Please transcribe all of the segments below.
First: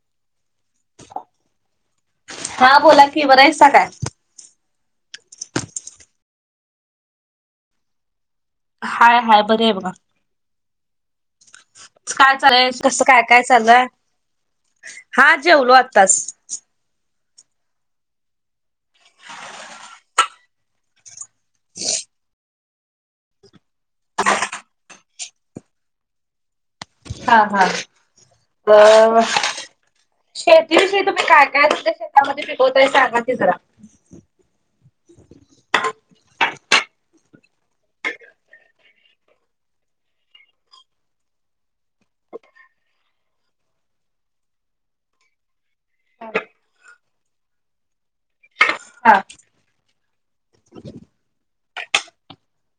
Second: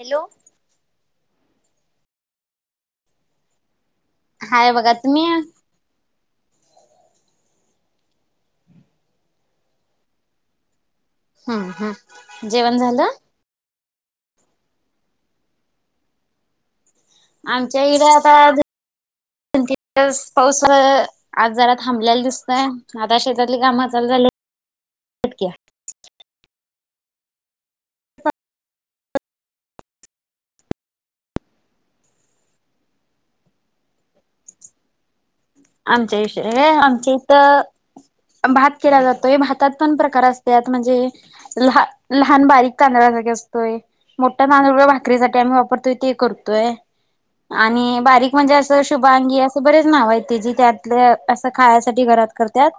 Hello! हा बोला कि बर्‍या हायसा काय? काय बघा तुम्ही? हाय हाय बर आहे बघा. हम्म हम्म काय चालय, जेवण कस झालं काय काय चाललं? हा जेवलो आत्ताच. आमच्या इकड आता दोन, तीन दिवस पाऊस - आज जरा थांबलेला दिसतय. आता शेतातली काम चाल झाल्यात कि - हा हा अं! शेतीविषयी तुम्ही काय, काय शेतामध्ये पिकवताय सांगा कि जरा. आमच्या विषयी, आमच्या इथ. भात केला जातोय. हे भातात पण प्रकार असत्यात म्हणजे ल लहान बारीक तांदळाचा फरक असतोय. मोठा तांदूळ भाकरीसाठी आम्ही वापरतोय ते करतोय. आणि बारीक म्हणजे अस्- तर हा शुभांगी असं बरेच नाव आहेत. ते जे त्यातल्या असं खायासाठी घरात करण्यात.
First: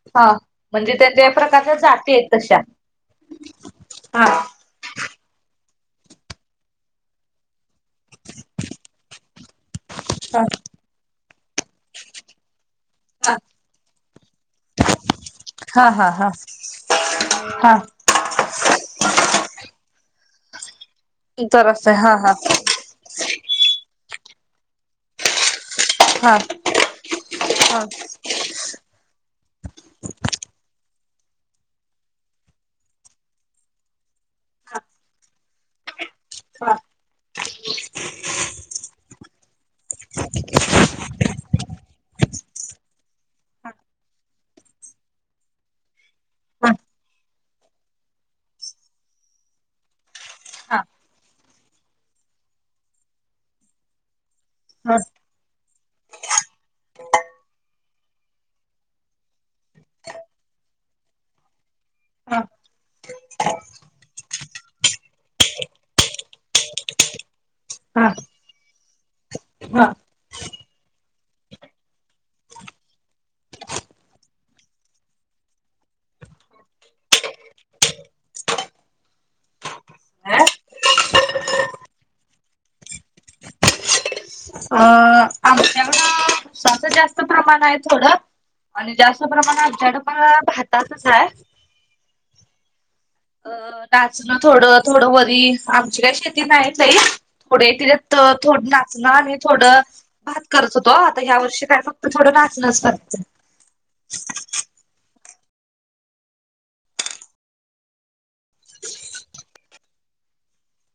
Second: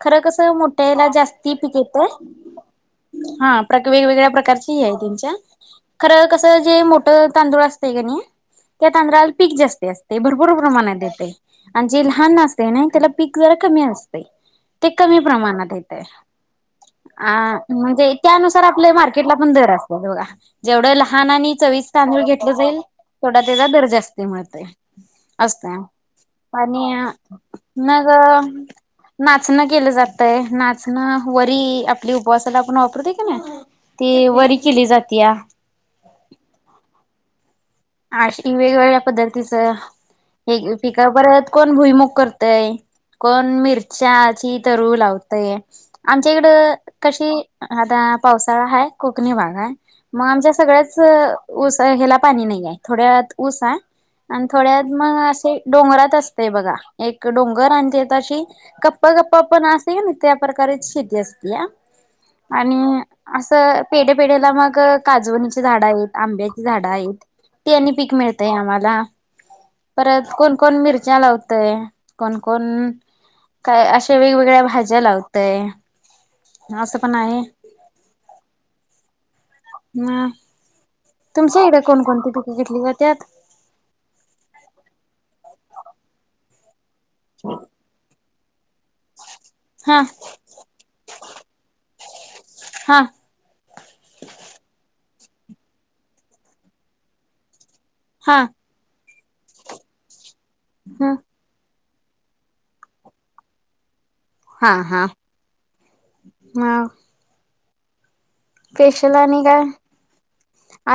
खरं हा. कसं म्हणजे मोठ्याला त्याच्या जास्ती प्रकारच्या पिक येतय? जाती आहेत तशा. हा प्रक वेगवेगळ्या हा प्रकारची हि आहे तुमच्या खरं कस जे मोठं तांदूळ असतय कनी, त्या तांदूळाला पीक जास्त - अस हा भरपूर प्रमाणात येतेय. जे लहान असते ना, त्याला पीक जरा कमी असते ते कमी प्रमाणात येतय. हा हा हा अ हा. म्हणजे त्यानुसार आपल्या मार्केटला पण दर असतात बघा जेवढ लहान आणि चवी - वीस जरासं हा तांदूळ हा घेत जाईल तेवढा त्याचा दर जस्त मिळुन जाईल अस् हा! आणि हा मग नाचणं केलं जातय नाच - ना वरी आपली उपवासाला आपण वापरतोय कनाय ती वरी केली जातीय या.. ह! हां! अ वेगवेगळ्या पद्धतीचं- एक पिका परत कोण भुईमूग करतय.. कोण मिरच्याची तरु लावतय आमच्या इकड कशी आता.. - पावसाळा हाय कोकणी भाग आहे. मग आमच्या सगळ्याच ऊस ह्याला पाणी नाही आहे. थोड्यात ऊस आहे. आणि थोड्यात मग हा असे - डोंगरात असतय बघा एक डोंगर आणि त्यात अशी कप्प कप्प पण असतय ना त्या प्रमाणात - बरीच शेती असतीय या.. - आणि असं पेढ्या पेढ्याला मग काजवणीची झाडं आहेत. आंब्याची झाडं आहेत. ते आणि पीक हा मिळतय आम्हाला. परत कोण कोण मिरच्या लावतय कोणकण काय अशा वेगवेगळ्या भाज्या लावतय असं पण आहे. हा. [unintelligible] तुमच्या इकड कोणकोणती पिके घेतली जात्यात. अ आमच्याकडं हा [unintelligible] हा अ नाचणं थोडं थोडं वरी आमची काय शेती नाही [unintelligible] थोडे त्याच्यात अ हा थोड नाचणं आणि थोडं भात करत होतो ह आता ह्या वर्षी काय फक फक्त थोडं नाचणच [unintelligible] हा हा ह फेशल आणि काय.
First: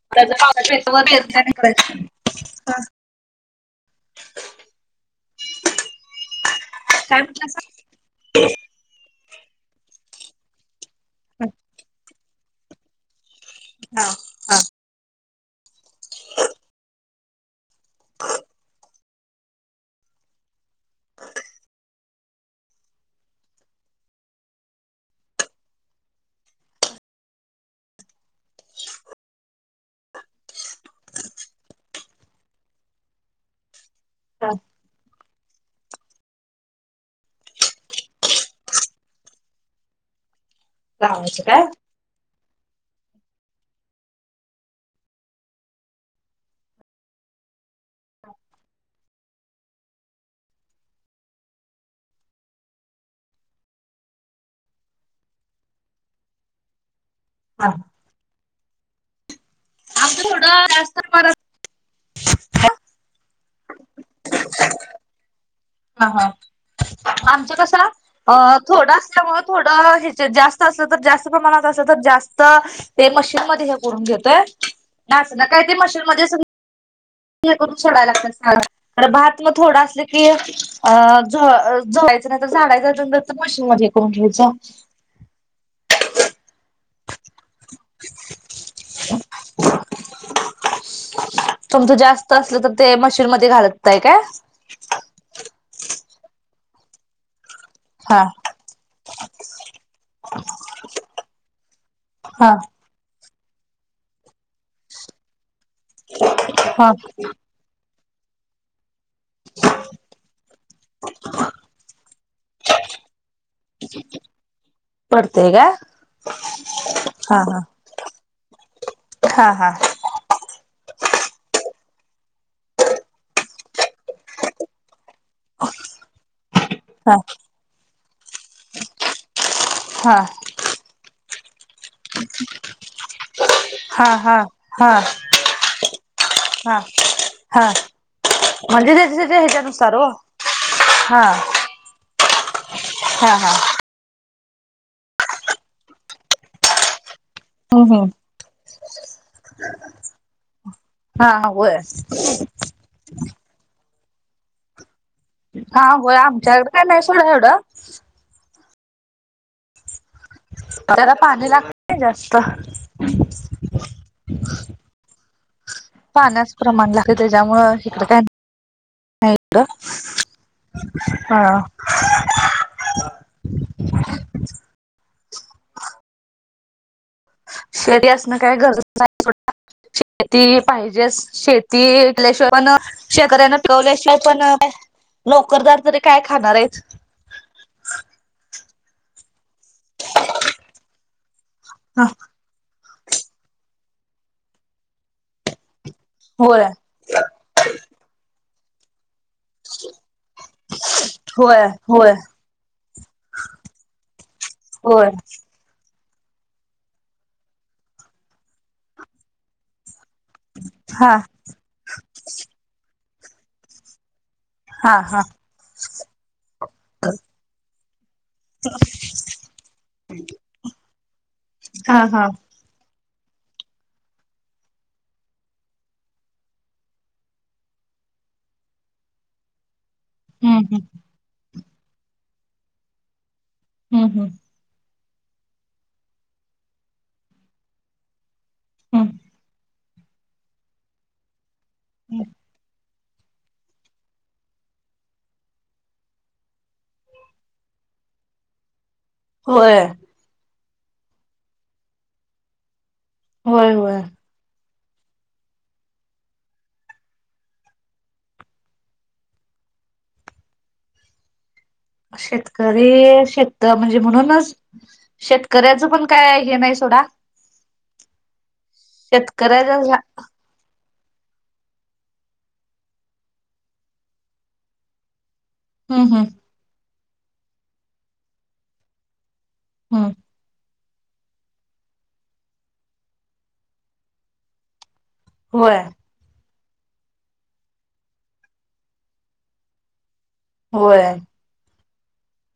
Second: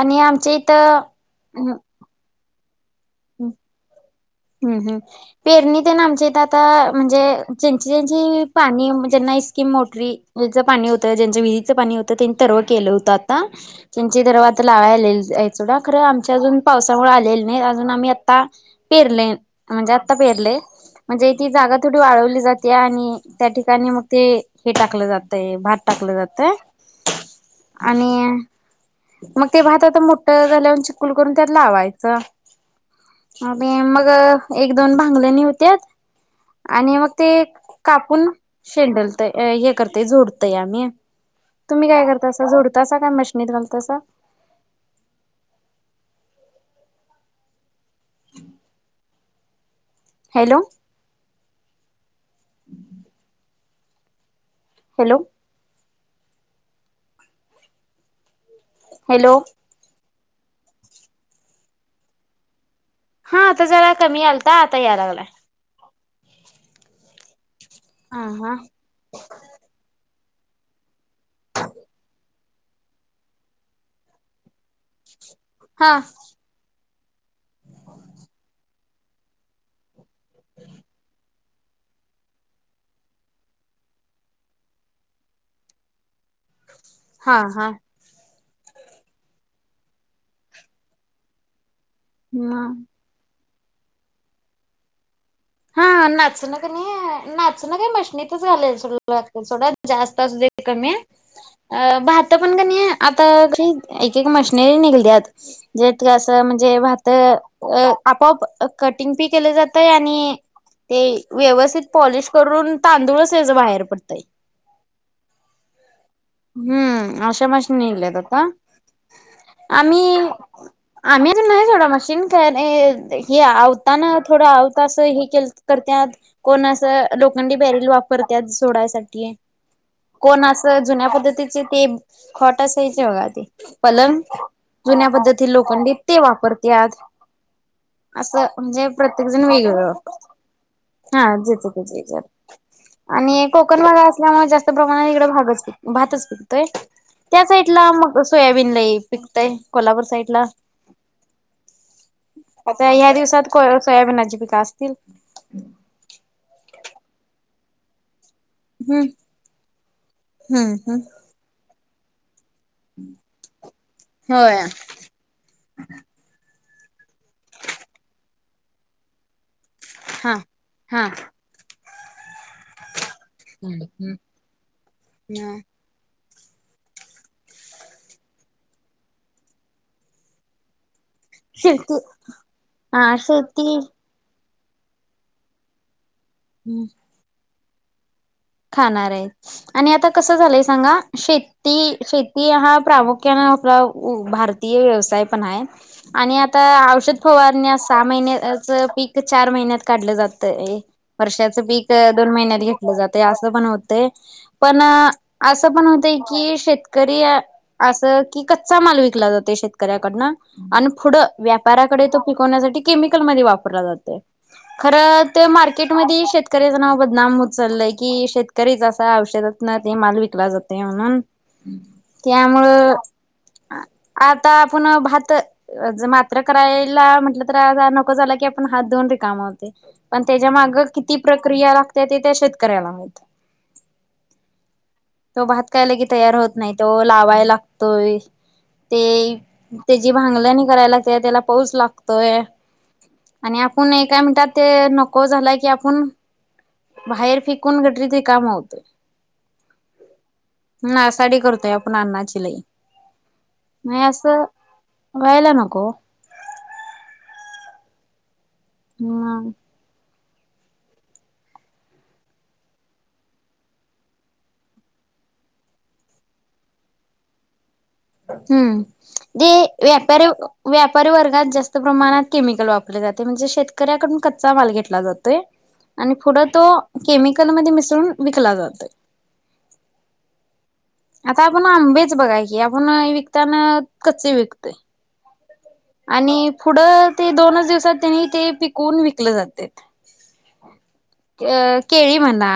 आणि आमच्या हम् हम्म हम् पेरणी त ना आमच्या इथ आता म्हणजे म्हटलासा? ज्यांची ज्यांची पाणी ज्यांना इस्कीम मोटरी जाच पाणी होतं ज्यांच्या विहिरीच पाणी होतं त्यांनी हा हा [unintelligible] [unintelligible] आमचे अजून पावसामुळे आलेले नाही म्हणून आम्ही आता पेरले म्हणजे आता पेरले. म्हणजे ती जागा थोडी वाळवली जाते आणि त्या ठिकाणी मग ते हे टाकलं जातय भात टाक कलं जातय आणि मग ते भात आता मोठ झाल्यावर चिकुल करून त्यात लावायचं. ते मग एक दोन भांगले निव तेच आणि मग ते कापून शेंडल तय हे करते जोड [unintelligible] तुम्ही काय करतासा जोड तसा काय मशीनीत घालतासा. [inaudible] हॅलो. हॅलो [unintelligible] हॅलो आमच थोडं जास्त परत हा आता जरा कमी आलता आता याय लागलाय. हा हा आमच कस हा अ हा थोडं असल्यामुळ थोडं हे ते जास्त असलं तर जास्त प्रमाणात असलं तर जास्त ते मशीन मध्ये हे करून घेतय नाच ना काय ते हा मशीन मध्ये सगळी हे करून सोडाय लागतस मला तर भात मग थोडं असलं की अ [unintelligible] मशीन मध्ये करून घ्यायच. हा हा [inaudible] तुमचं जास्त असलं हा तर ते मशीन मध्ये घालताय काय. [unintelligible] [unintelligible] [unintelligible] [unintelligible] हा हा एक मशनरी निघाल्यात ज्यात हे असं म्हणजे हा भात अ आपोआप अ कटिंग पी केलं जातय आणि ते व्यवस्थित पॉलिश करून तांदूळच त्याचं बाहेर पडतय. पडतय का. हम्म अशा हा मशीनी इल्यात आता. हा हा आम्ही आम्ही पण नाही [unintelligible] न का हे आवताना थोडं आवता अस हे के करतात कोण असं हा लोखंडी बॅरल वापरतात सोडासाठी हा हा कोण असं जुन्या त्याचे ते खोटा साईज ब हा पलंग हा हा जुन्या पद्धती लोखंडीित ते हा वापरतात हा असं म्हणजे त्याच्या प्रत्येक त्याच्या जण वेगळ ह्याच्यानुसार हो हा जच त हा आणि हा कोकण माग मुळे जास्त प्रमाणा इकडं भागच भातच पिकतोय त्या साईड ला हम्म हम्म मग सोयाबीन ला पिकतय कोल्हापूर साईड ला हा वय ह्या दिवसात सोयाबीनाची पिका असतील हा हो आमच्याकडे काय नाही सोडं एवढं हम्म हम्म हम्म त्याला पाणी लागत जास्त होय पाण्यास प्रमाण लागतं त्याच्यामुळे इकडें काय नाही हा हॅ हा. ह हम् ह. शेरी असणं काय गरजच शेती पाहिजे. शेती शेतीटल्याशिवाय पण हा शेतकऱ्यांना शेती पिकवल्याशिवाय पण नोकरदार तरी काय खाणार आहे. खाणार आहे. आणि आता कसं झालंय सांगा शेती ह शेती हा प्रामुख्यान भारतीय व्यवसाय पण आहे आणि आता होय औषध फवारण्या सहा महिने पीक चार महिन्यात काढलं जातं वर्षाच होय पीक होय दोन महिन्यात घेतलं जात. असं पण होतंय पण होय अस पण की शेतकरी अस की कचचा माल विकला जातो शेतकऱ्या कडणा आणि हा पुढं व्यापाराकडे तो पिकवण्यासाठी केमिकल मध्ये वापरला जाते. हा हा खरं तर मार्केटमध्ये शेतकऱ्याच नाव बदनाम होत चाललंय. कि शेतकरीचा औषधात ना ते माल विकला जाते म्हणून हा हा त्या मूळ [inaudible] आता आपण भात मात्र करायला म्हटलं तर आ नको झाला की ण हात दोन रिकामा होते. पण त्याच्या हम्म माग हम्म किती प्रक्रिया लागते ते त्या शेतकऱ्याला माहित हम्म हम्म. तो भातकायला की तयार होत नाही तो लावाय लागतोय. ते हम्म त्या जी भांगलणी करायला ते त्याला पाऊच हम्म लागतोय. आणि आपण एका मिनटात ते नको झालाय की आपण बाहेर फिकून गटरीत रिकामा होत. होय. नासाडी करतोय आपण अन्नाची लई होय होय नाही असं. व्हायला नको. हम. शेतकरी शेत म्हणजे म्हणूनच शेतकऱ्याचं पण काय हे नाही सोडा हम्म जे शेतकऱ्याचा झा व्यापारी व्या परिवर्गात जास्त प्रमाणात केमिकल वापरले जाते म्हणजे शेतकऱ्याकडून कच्चा माल घेतला जातो. हम्म आणि हम्म पुढं तो केमिकल मध्ये मिसळून विकला जातो. हम्म. आता आपण आंबेच बघाय की आपण विकताना कच्चे विकतोय. होय आणि पुढं ते दोनच दिवसात त्यांनी ते पिकून विकले जाते. होय. अ केळी म्हणा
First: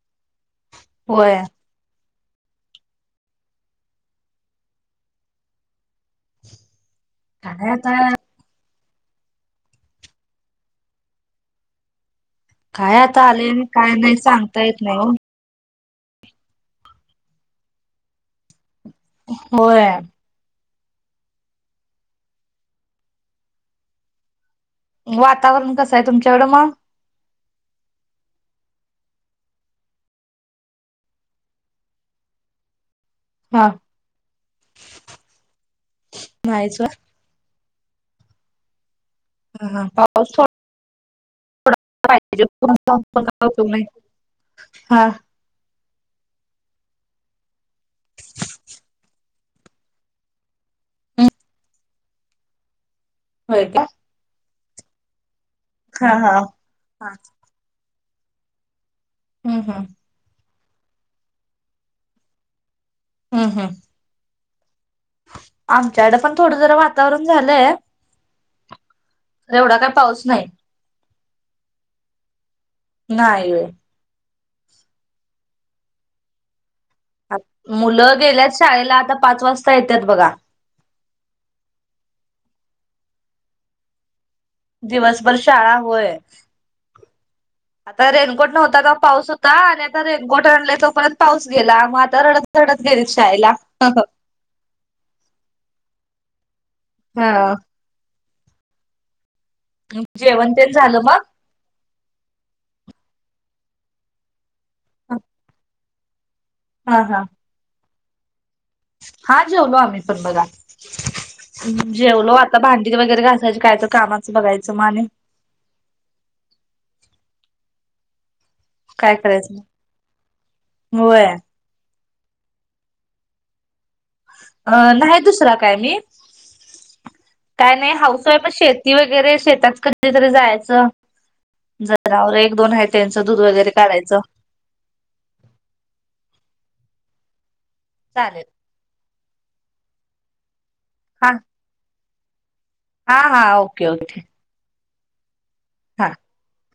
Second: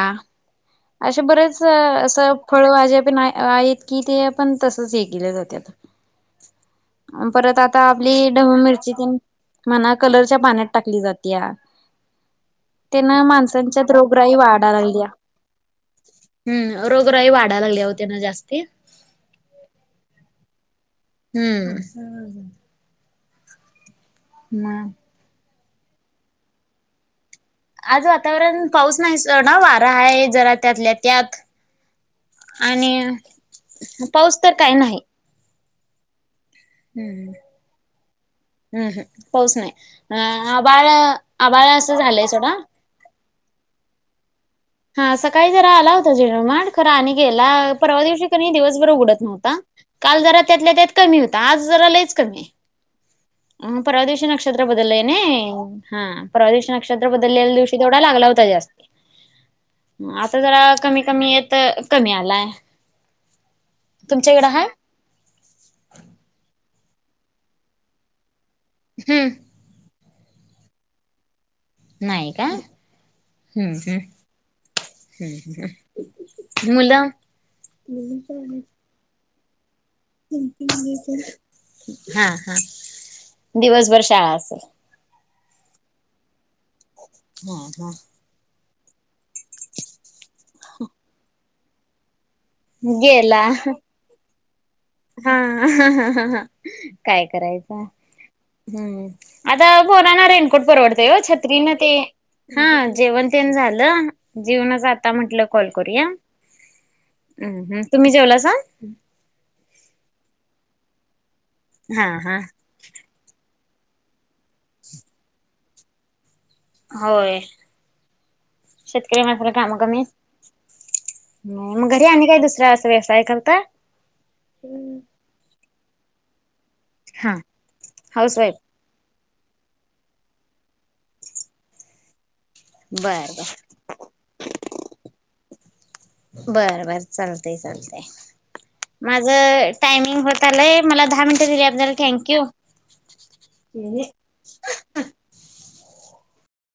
असे होय बरेच अस. फळभाजे पण आहेत की ते आपण तसच हे केले जाते आता परत आता आपली ही मिरची म्हणा कलरच्या पाण्यात टाकली जात्या काय त्यान आता आले आणि माणसांच्यात काय नाही रोगराई सांगता वाढाय येत नाही लागल्या हो हम्म रोगराही वाढाय लागल्या ओ त्यान जास्ती. होय हम्म. हम्. वातावरण कसं आहे तुमच्याकडं मग आज वातावरण पाऊस नाही स-ना वारा आहे जरा त्यातल्या त्यात आणि हा पाऊस तर काही नाही. मायच हं ह्म्म पाऊस हा नाही हा पाऊस थोडा अं आभाळ आभाळ असं झालंय सोडा प तुमही हा सकाळी जरा आला होत झिरमाट खर आणि गेलं, परवा दिवशी की नाही दिवसभर उगडत नव्हता काल जरा त्यातल्या त्यात कमी होता आज जरा लयच् होय कमीये का परवा दिवशी नक्षत्र बदलंय नाही हा परवा दिवशी नक्षत्र हा बदललेल्या दिवशी तेवढा लागला होता जास्त हम्म हम्म मग आता जरा कमी कमी येतं कमी आलाय हम् हम् [unintelligible] आमच्याकडं पण थोडं जरा वातावरण झालंय हम्म एवढा काय पाऊस नाही नाही का नाही होय हम्म हम् हम्म मुलं मुलं गेल्यात [inaudible] शाळेला आता पाच वाजता येतात बघा [inaudible] हा हा दिवसभर शाळा दिवसभर शाळा होय हा हा, आता रेनकोट नव्ह तर पाऊस होता आणि आता रेनकोट आणलय तोपर्यंत पाऊस गेला मग आता रडत गेलीत गेला शाळेला हंह.. हा अहं हंह.. हहह काय हा. करायचं हम्म आता पोरांना जेवण रेनकोट तेन झालं परवडतंय होय मग? छत्रीनं ते हं.. जेवण तेन झालं जेवूनच आता म्हटलं कॉल करूया हा हा हम्म हम्म तुम्ही जेवलासा हा जेवलो आम्ही पण बघा हा जेवलो हा आता भांडी वगैरे घासायची कायतर कामाचं बघायचं म आणि होय काय शेतकरी माणला करायचं मग. काम कमी होय मग ते आणि काय दुसरा अस व्यवसाय करता अं.. नाही दुसरा काय मी हा काय नाही हाऊस वाईफ च शेती वगैरे शेतात कध कधीतरी जायचं जनावरे एक दोन आहे त्यांचं दूध बर बर वगैरे काढायचं बर बर चालतय चालतय चालेल माझ टायमिंग होत आलंय मला दहा हा मिनटं दिल्या दिल्याबद्दल थँक्यू हा हा ओके ओके हा